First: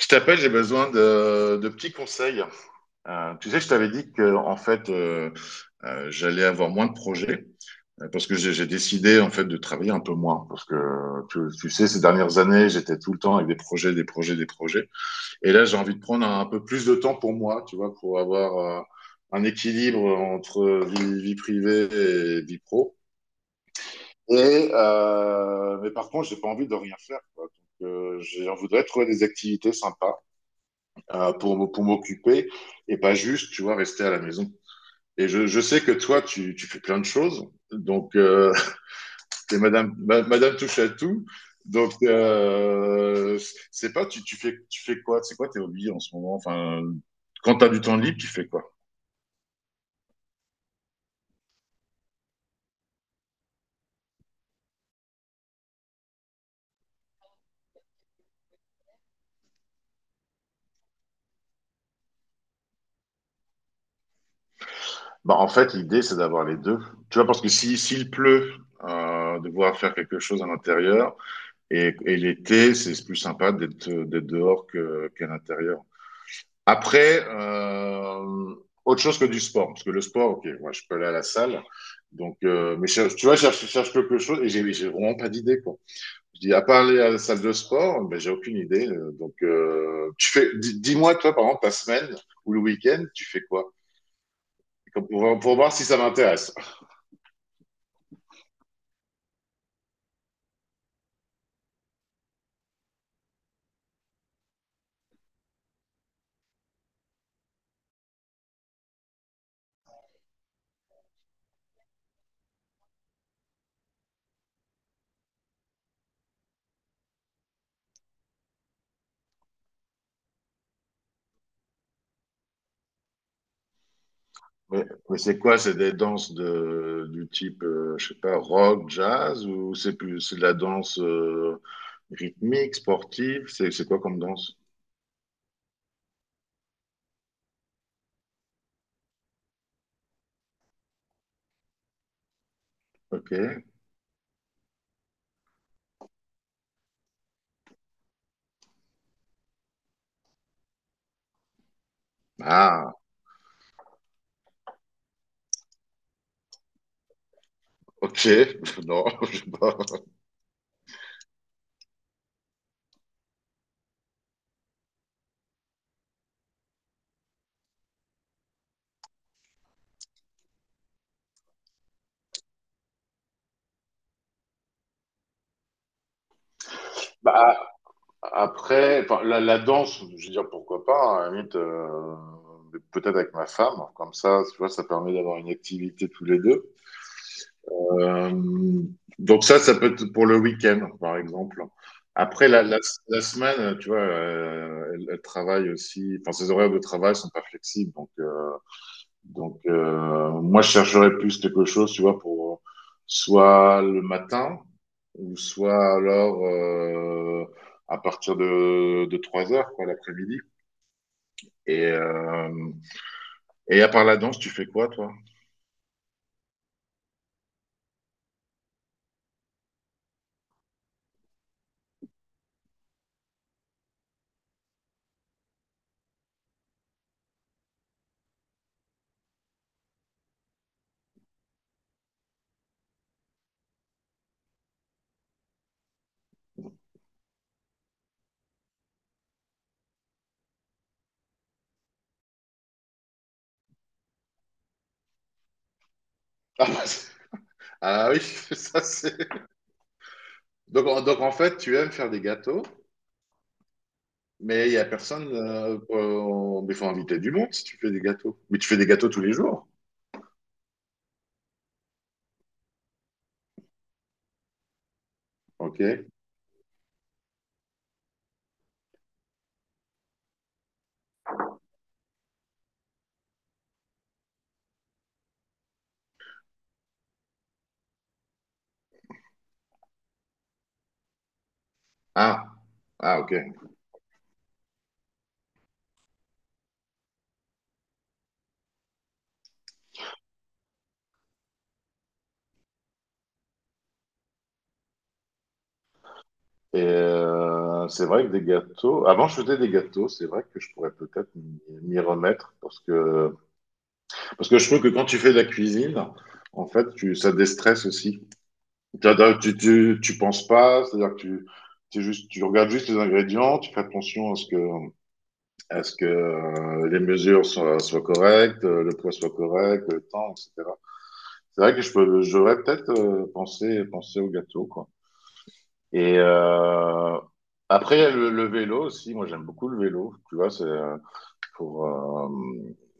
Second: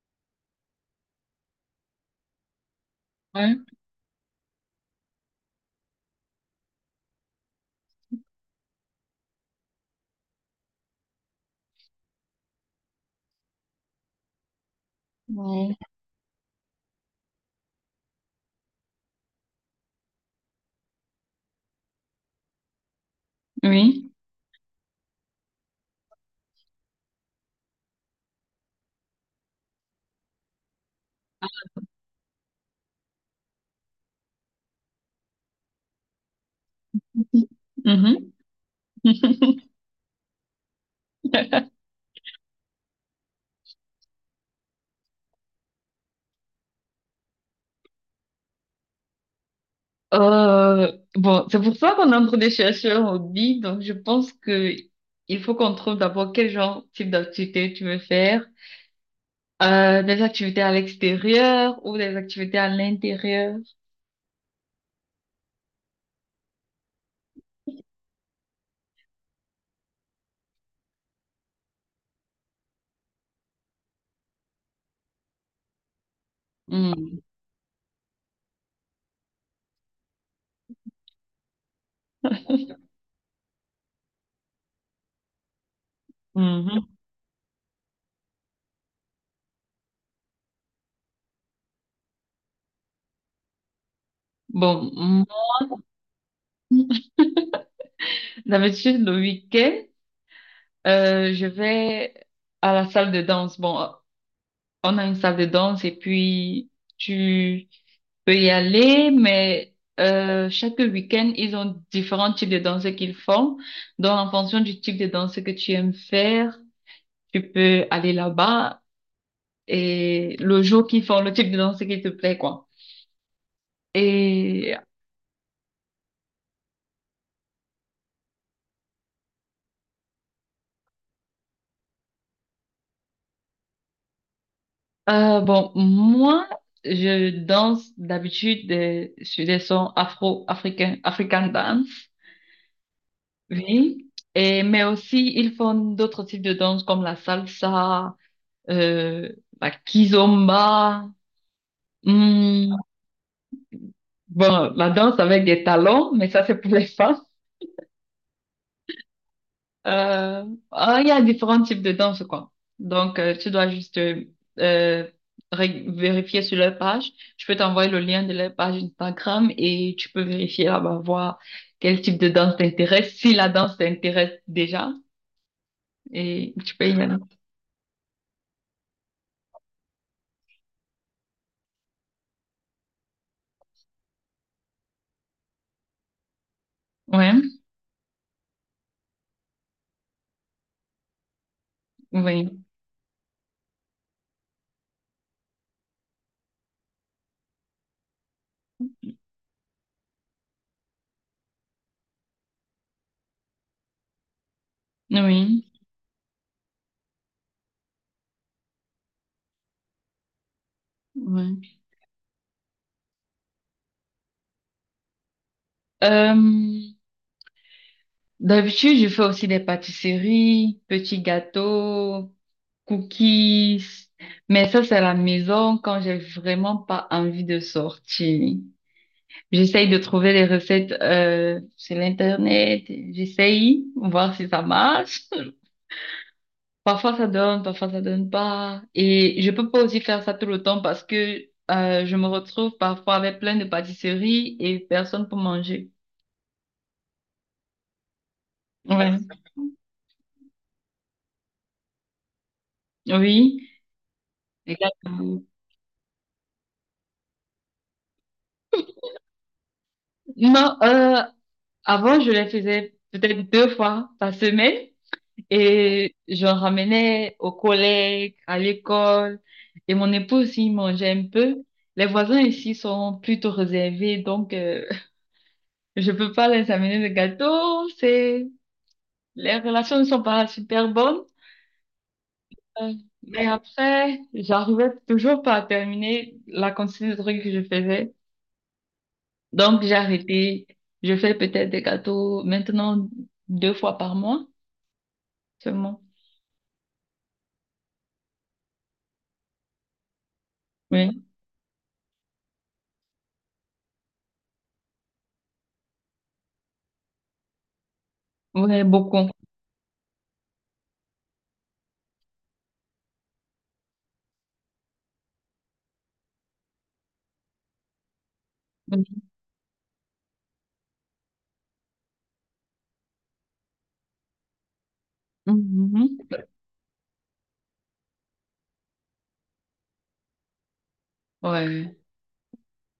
Je t'appelle, j'ai besoin de petits conseils. Tu Ouais. sais, je t'avais dit que en fait, j'allais avoir moins de projets parce que j'ai décidé en fait de travailler un peu moins parce que tu sais, ces dernières années, j'étais tout le temps avec des projets, des projets, des projets. Et là, Ouais. j'ai envie de prendre un peu plus de temps pour moi, tu vois, pour avoir un équilibre entre vie privée et vie pro. Oui. Et mais par contre, j'ai pas envie de rien faire, quoi. Donc, je voudrais trouver des activités sympas pour m'occuper et pas juste, tu vois, rester à la maison. Et je sais que toi, tu fais plein de choses. Donc, Mhm. T'es madame, madame touche à tout. Donc, c'est pas, tu fais quoi? C'est quoi tes hobbies en ce moment? Enfin, quand t'as du temps libre, tu fais quoi? Bon, c'est pour ça qu'on entre des chercheurs au dit. Donc, je pense que il faut qu'on trouve d'abord quel genre, type d'activité tu veux faire. Des activités à l'extérieur ou des activités à l'intérieur. Bah, en fait, l'idée, c'est d'avoir les deux. Tu vois, parce que si, s'il pleut, devoir faire quelque chose à l'intérieur. Et l'été, c'est plus sympa d'être dehors qu'à l'intérieur. Hmm. Après, autre chose que du sport, parce que le sport, ok, moi je peux aller à la salle, donc, tu vois, je cherche quelque chose et j'ai vraiment pas d'idée, quoi. Je dis, à part Mhm. aller à la salle de sport, ben, j'ai aucune idée. Donc, dis-moi, toi, par exemple, ta semaine ou le week-end, tu fais quoi? Bon, Pour voir si ça m'intéresse. d'habitude, le week-end, je vais à la salle de danse. Bon, on a une salle de danse et puis tu peut y aller, mais chaque week-end, ils ont différents types de danses qu'ils font. Donc, en fonction du type de danse que tu aimes faire, tu peux aller là-bas et le jour qu'ils font le type de danse qui te plaît, quoi. Et Mais c'est quoi? C'est des danses du type, je sais pas, rock, jazz, ou c'est de la danse rythmique, sportive? C'est quoi comme danse? Bon, moi, je danse d'habitude sur des sons afro-africains, African dance, Ok. oui. Et, mais aussi, ils font d'autres types de danse comme la salsa, euh, la kizomba. Hmm, Ah, bon, la danse avec des talons, mais ça, c'est pour les femmes. ok. Non, je sais pas. Euh, il y a différents types de danse, quoi. Donc, tu dois juste euh, vérifier sur leur page. Je peux t'envoyer le lien de leur page Instagram et tu peux vérifier là-bas, voir quel type de danse t'intéresse, si la danse t'intéresse déjà. Et tu peux y aller. Bah, après, enfin, la danse, je veux dire, pourquoi pas, hein, à la limite, mais peut-être avec ma femme, comme ça, tu vois, ça permet d'avoir une activité tous les deux. Ouais, Euh, donc ça, ça peut être pour le week-end, par exemple. Après, oui, la semaine, tu vois, elle travaille aussi, enfin, ses horaires de travail sont pas flexibles, donc, moi, je chercherais plus quelque chose, tu vois, pour soit le matin, ou oui, soit alors à partir de 3 heures, quoi, l'après-midi. oui. Et, euh, et à part la danse, tu fais quoi, toi? Euh, D'habitude, je fais aussi des pâtisseries, petits gâteaux. Cookies. Mais ça, c'est à la maison quand j'ai vraiment pas envie de sortir. J'essaye de trouver les recettes sur l'internet. J'essaye, voir si ça marche. Parfois ça donne pas. Et je peux pas aussi faire ça tout le temps parce que je me retrouve parfois avec plein de pâtisseries et personne pour manger. Ah, bah, ah oui, ça c'est. Ouais. Donc, donc en fait, tu aimes faire des gâteaux, Oui. mais il Les n'y a personne. Mais il faut inviter du monde si tu fais des gâteaux. Mais tu fais des gâteaux tous les jours. Non, avant je les faisais peut-être deux fois par semaine. Ok. Et j'en ramenais aux collègues, à l'école. Et mon époux aussi il mangeait un peu. Les voisins ici sont plutôt réservés, donc je peux pas les amener de gâteau. C'est... Les relations ne sont pas super bonnes. Ah. Euh, Ah, ok. mais après, j'arrivais toujours pas à terminer la quantité de trucs que je faisais. Donc j'ai arrêté. Je fais peut-être des gâteaux maintenant deux fois par mois seulement. Et c'est vrai que des gâteaux. Avant, je faisais des gâteaux. C'est vrai que je pourrais Oui, peut-être m'y remettre parce que parce que je trouve que quand tu fais de la cuisine, en fait, ça déstresse aussi. ouais, beaucoup. Tu penses pas, c'est-à-dire que tu regardes juste les ingrédients, tu fais attention à ce que les mesures soient, soient correctes, le poids Oui. soit correct, le temps, etc. C'est vrai que je peux, j'aurais peut-être pensé au gâteau, quoi. Et Mhm. Après, il y a le vélo aussi. Moi, j'aime beaucoup le vélo. Tu vois, c'est, pour, Ouais.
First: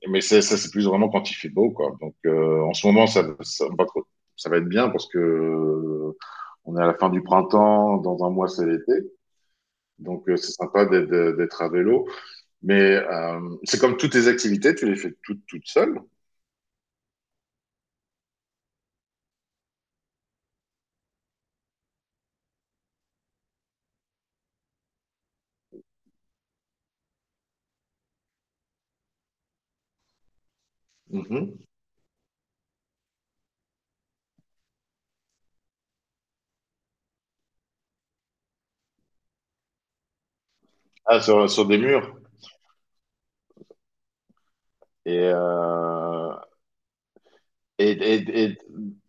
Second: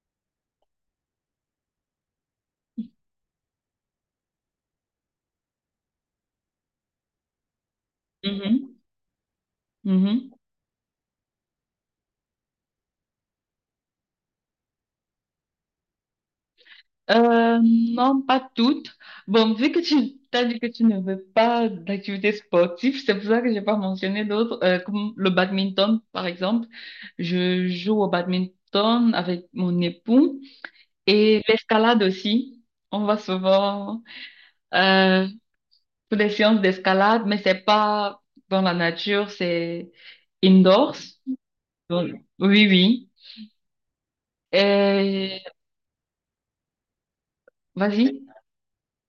mais c'est plus vraiment quand il fait beau, quoi. Donc, en ce moment, ça va être bien parce que on est à la fin du printemps, dans un mois, c'est Mhm, l'été. Donc, mhm. C'est sympa d'être à vélo. Mais c'est comme toutes tes activités, tu les fais toutes, toutes seules. Non, pas toutes. Bon, vu que tu t'as dit que tu ne veux pas d'activité sportive, c'est pour ça que j'ai pas mentionné d'autres, comme le badminton, par exemple. Je joue au badminton avec mon époux et Mhm. l'escalade aussi. On va souvent euh, pour des séances d'escalade, mais c'est pas dans la nature, c'est indoors. Ah, sur des Donc, murs. oui, oui. Et, Et et, vas-y. et, et-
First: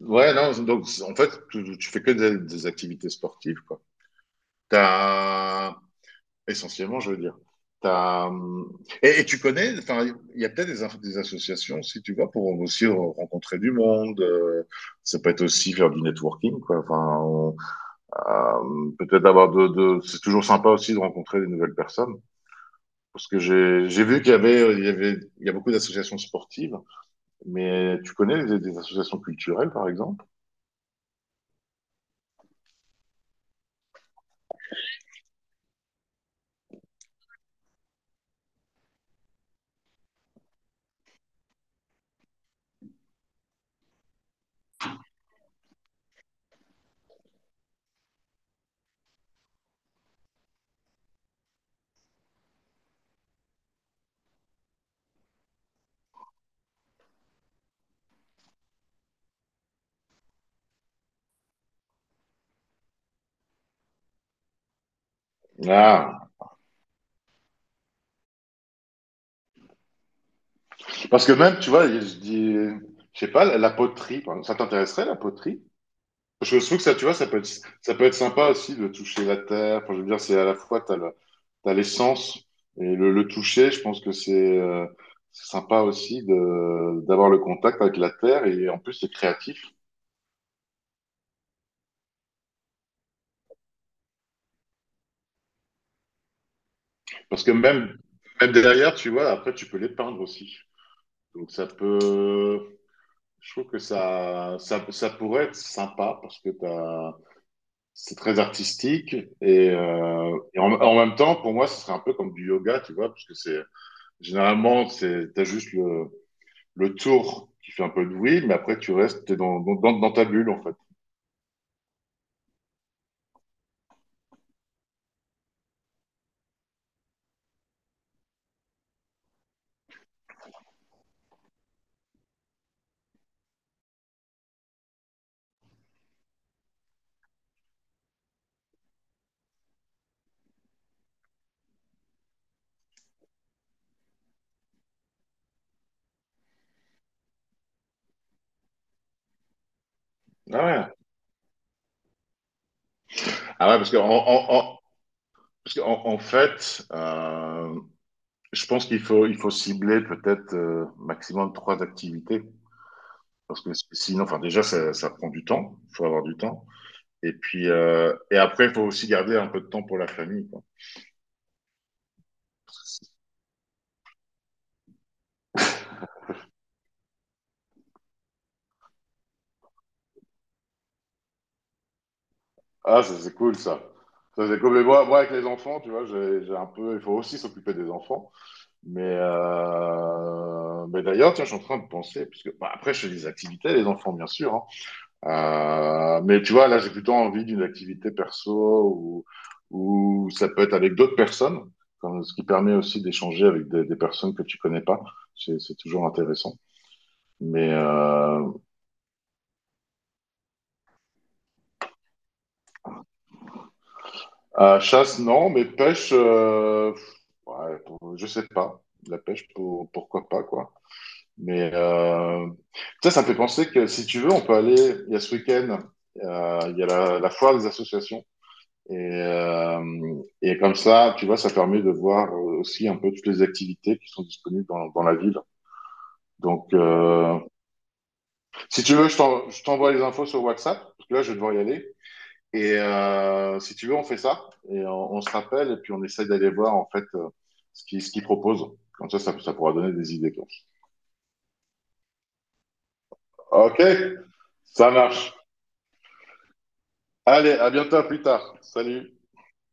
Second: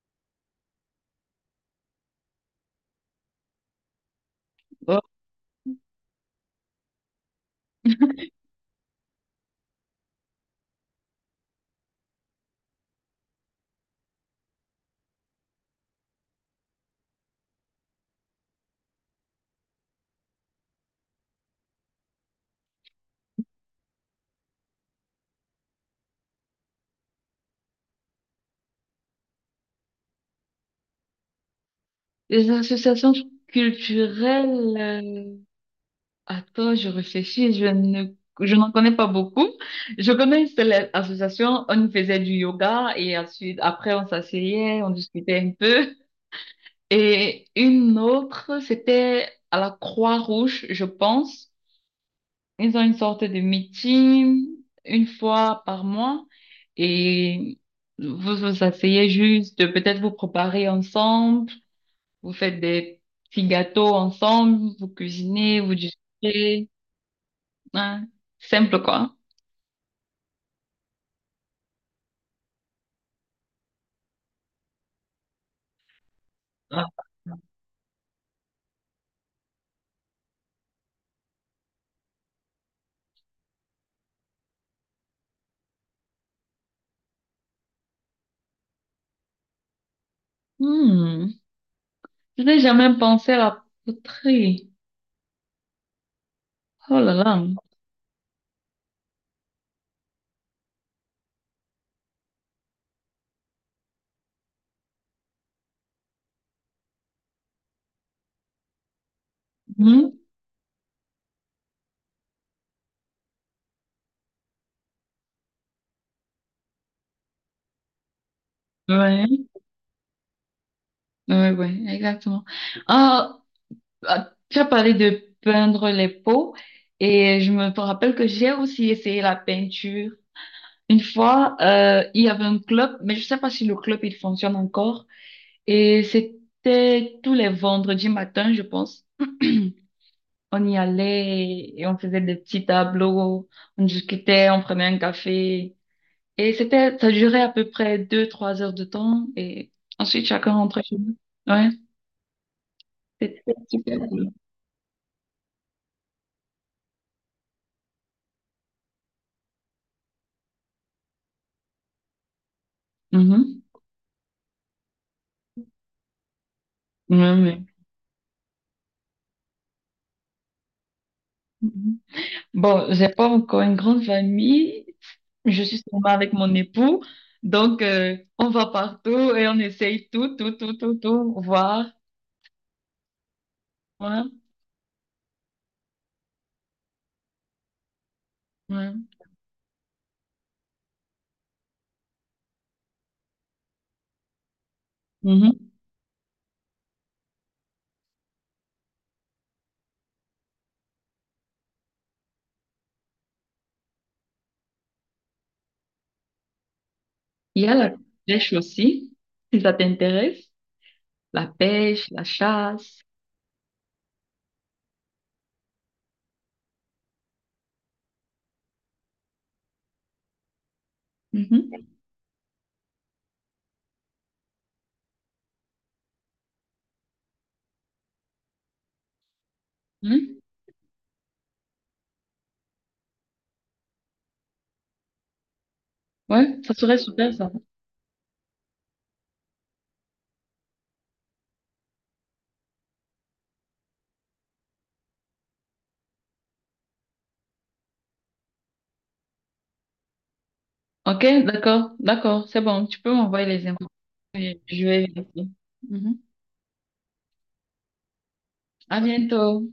ouais, non, donc, en fait, tu fais que des activités sportives, quoi. T'as, essentiellement, je veux dire. T'as, et tu connais, enfin, il y a peut-être des associations si tu vas, pour aussi rencontrer du monde. Ça peut être aussi faire du networking, quoi. Peut-être avoir c'est toujours sympa aussi de rencontrer des nouvelles personnes. Parce que j'ai vu qu'il y avait, il y a beaucoup d'associations sportives, mais tu connais des associations culturelles, par exemple? Les associations culturelles, attends, je réfléchis, je n'en connais pas beaucoup. Je connais une seule association, on y faisait du yoga et ensuite, après, on s'asseyait, on discutait un peu. Et une autre, c'était à la Croix-Rouge, je pense. Ils ont une sorte de meeting une fois par mois et vous vous asseyez juste, peut-être vous préparez ensemble. Vous faites des petits gâteaux ensemble, vous cuisinez, vous Ah, discutez. Hein. Simple, quoi. parce que même, tu vois, je dis, je sais pas, la poterie, par exemple. Ça t'intéresserait, la poterie? Je trouve que Ah, ça, tu vois, ça peut être sympa aussi de toucher la terre. Enfin, je veux dire, c'est à la fois, t'as le, t'as l'essence et le toucher. Je pense que c'est sympa aussi d'avoir le contact avec la terre et en plus, c'est créatif. hmm. Je n'ai jamais pensé à la poterie. Oh là là. Parce que même, même derrière, tu vois, après, tu peux les peindre aussi. Donc, ça peut, je trouve que ça pourrait être sympa parce que t'as, c'est très artistique Hmm. Et en même temps, pour moi, ce serait un peu comme du yoga, tu vois, parce que c'est, généralement, c'est, t'as juste le tour qui fait un peu de bruit, mais après, tu restes t'es Ouais. Dans ta bulle, en fait. Ouais, ouais, exactement. Ah, ah, tu as parlé de peindre les peaux et je me rappelle que j'ai aussi essayé la peinture. Une fois, il y avait un club, mais je sais pas si le club il fonctionne encore. Et c'était tous les vendredis matin, je pense. On y allait et on faisait des petits tableaux, on discutait, on prenait un café. Et c'était, ça durait à peu près deux, trois heures de temps et ensuite chacun Ah rentrait ouais. chez nous. Ouais, c'était Ah ouais, parce que super cool. Parce que en fait, je pense qu'il faut, il faut cibler peut-être maximum trois activités. Parce Mhm. que sinon, enfin, déjà, ça prend du temps. Il faut avoir du temps. Ouais, Et ouais. puis, et après, il faut aussi garder un peu de temps pour la famille, quoi. Mhm. Bon, j'ai pas encore une grande famille. Je suis seulement avec mon époux. Donc, on va partout et on essaye tout, tout, tout, tout, tout, voir. Ah, ça, c'est cool, ça. Ouais, Ça, c'est cool. Mais moi, avec les enfants, tu vois, j'ai un peu, il faut aussi s'occuper des enfants. ouais. Mais d'ailleurs, tiens, je suis en train de penser, parce que bah, après, je fais des activités, les enfants, bien sûr. Hein. Mhm. Mais tu vois, là, j'ai plutôt envie d'une activité perso ou ça peut être avec d'autres personnes, comme- ce qui permet aussi d'échanger avec des personnes que tu connais pas. C'est toujours intéressant. Il y Mais a la pêche aussi, si ça t'intéresse. La pêche, la chasse. à chasse, non, mais pêche, ouais, pour- je sais pas. La pêche, pour- pourquoi pas, quoi. Mais Mhm. Ça, ça me fait penser que si tu veux, on peut aller. Il y a ce week-end, il y a la foire des associations. Et, euh, Hmm? et comme ça, tu vois, ça permet de voir aussi un peu toutes les activités qui sont disponibles dans la ville. Ouais, Donc, ça serait super ça. si tu veux, je t'envoie les infos sur WhatsApp, parce que là, je vais devoir y aller. Et si tu veux, on fait ça, et on se rappelle, et puis on essaie d'aller voir, en fait, ce qu'ils proposent. Comme ça, pourra donner des idées. Quoi. Ok, d'accord, d'accord, c'est bon. Tu peux m'envoyer les OK, infos et je ça vais marche. vérifier. Mhm. Allez, à bientôt, à plus tard. À Salut. bientôt.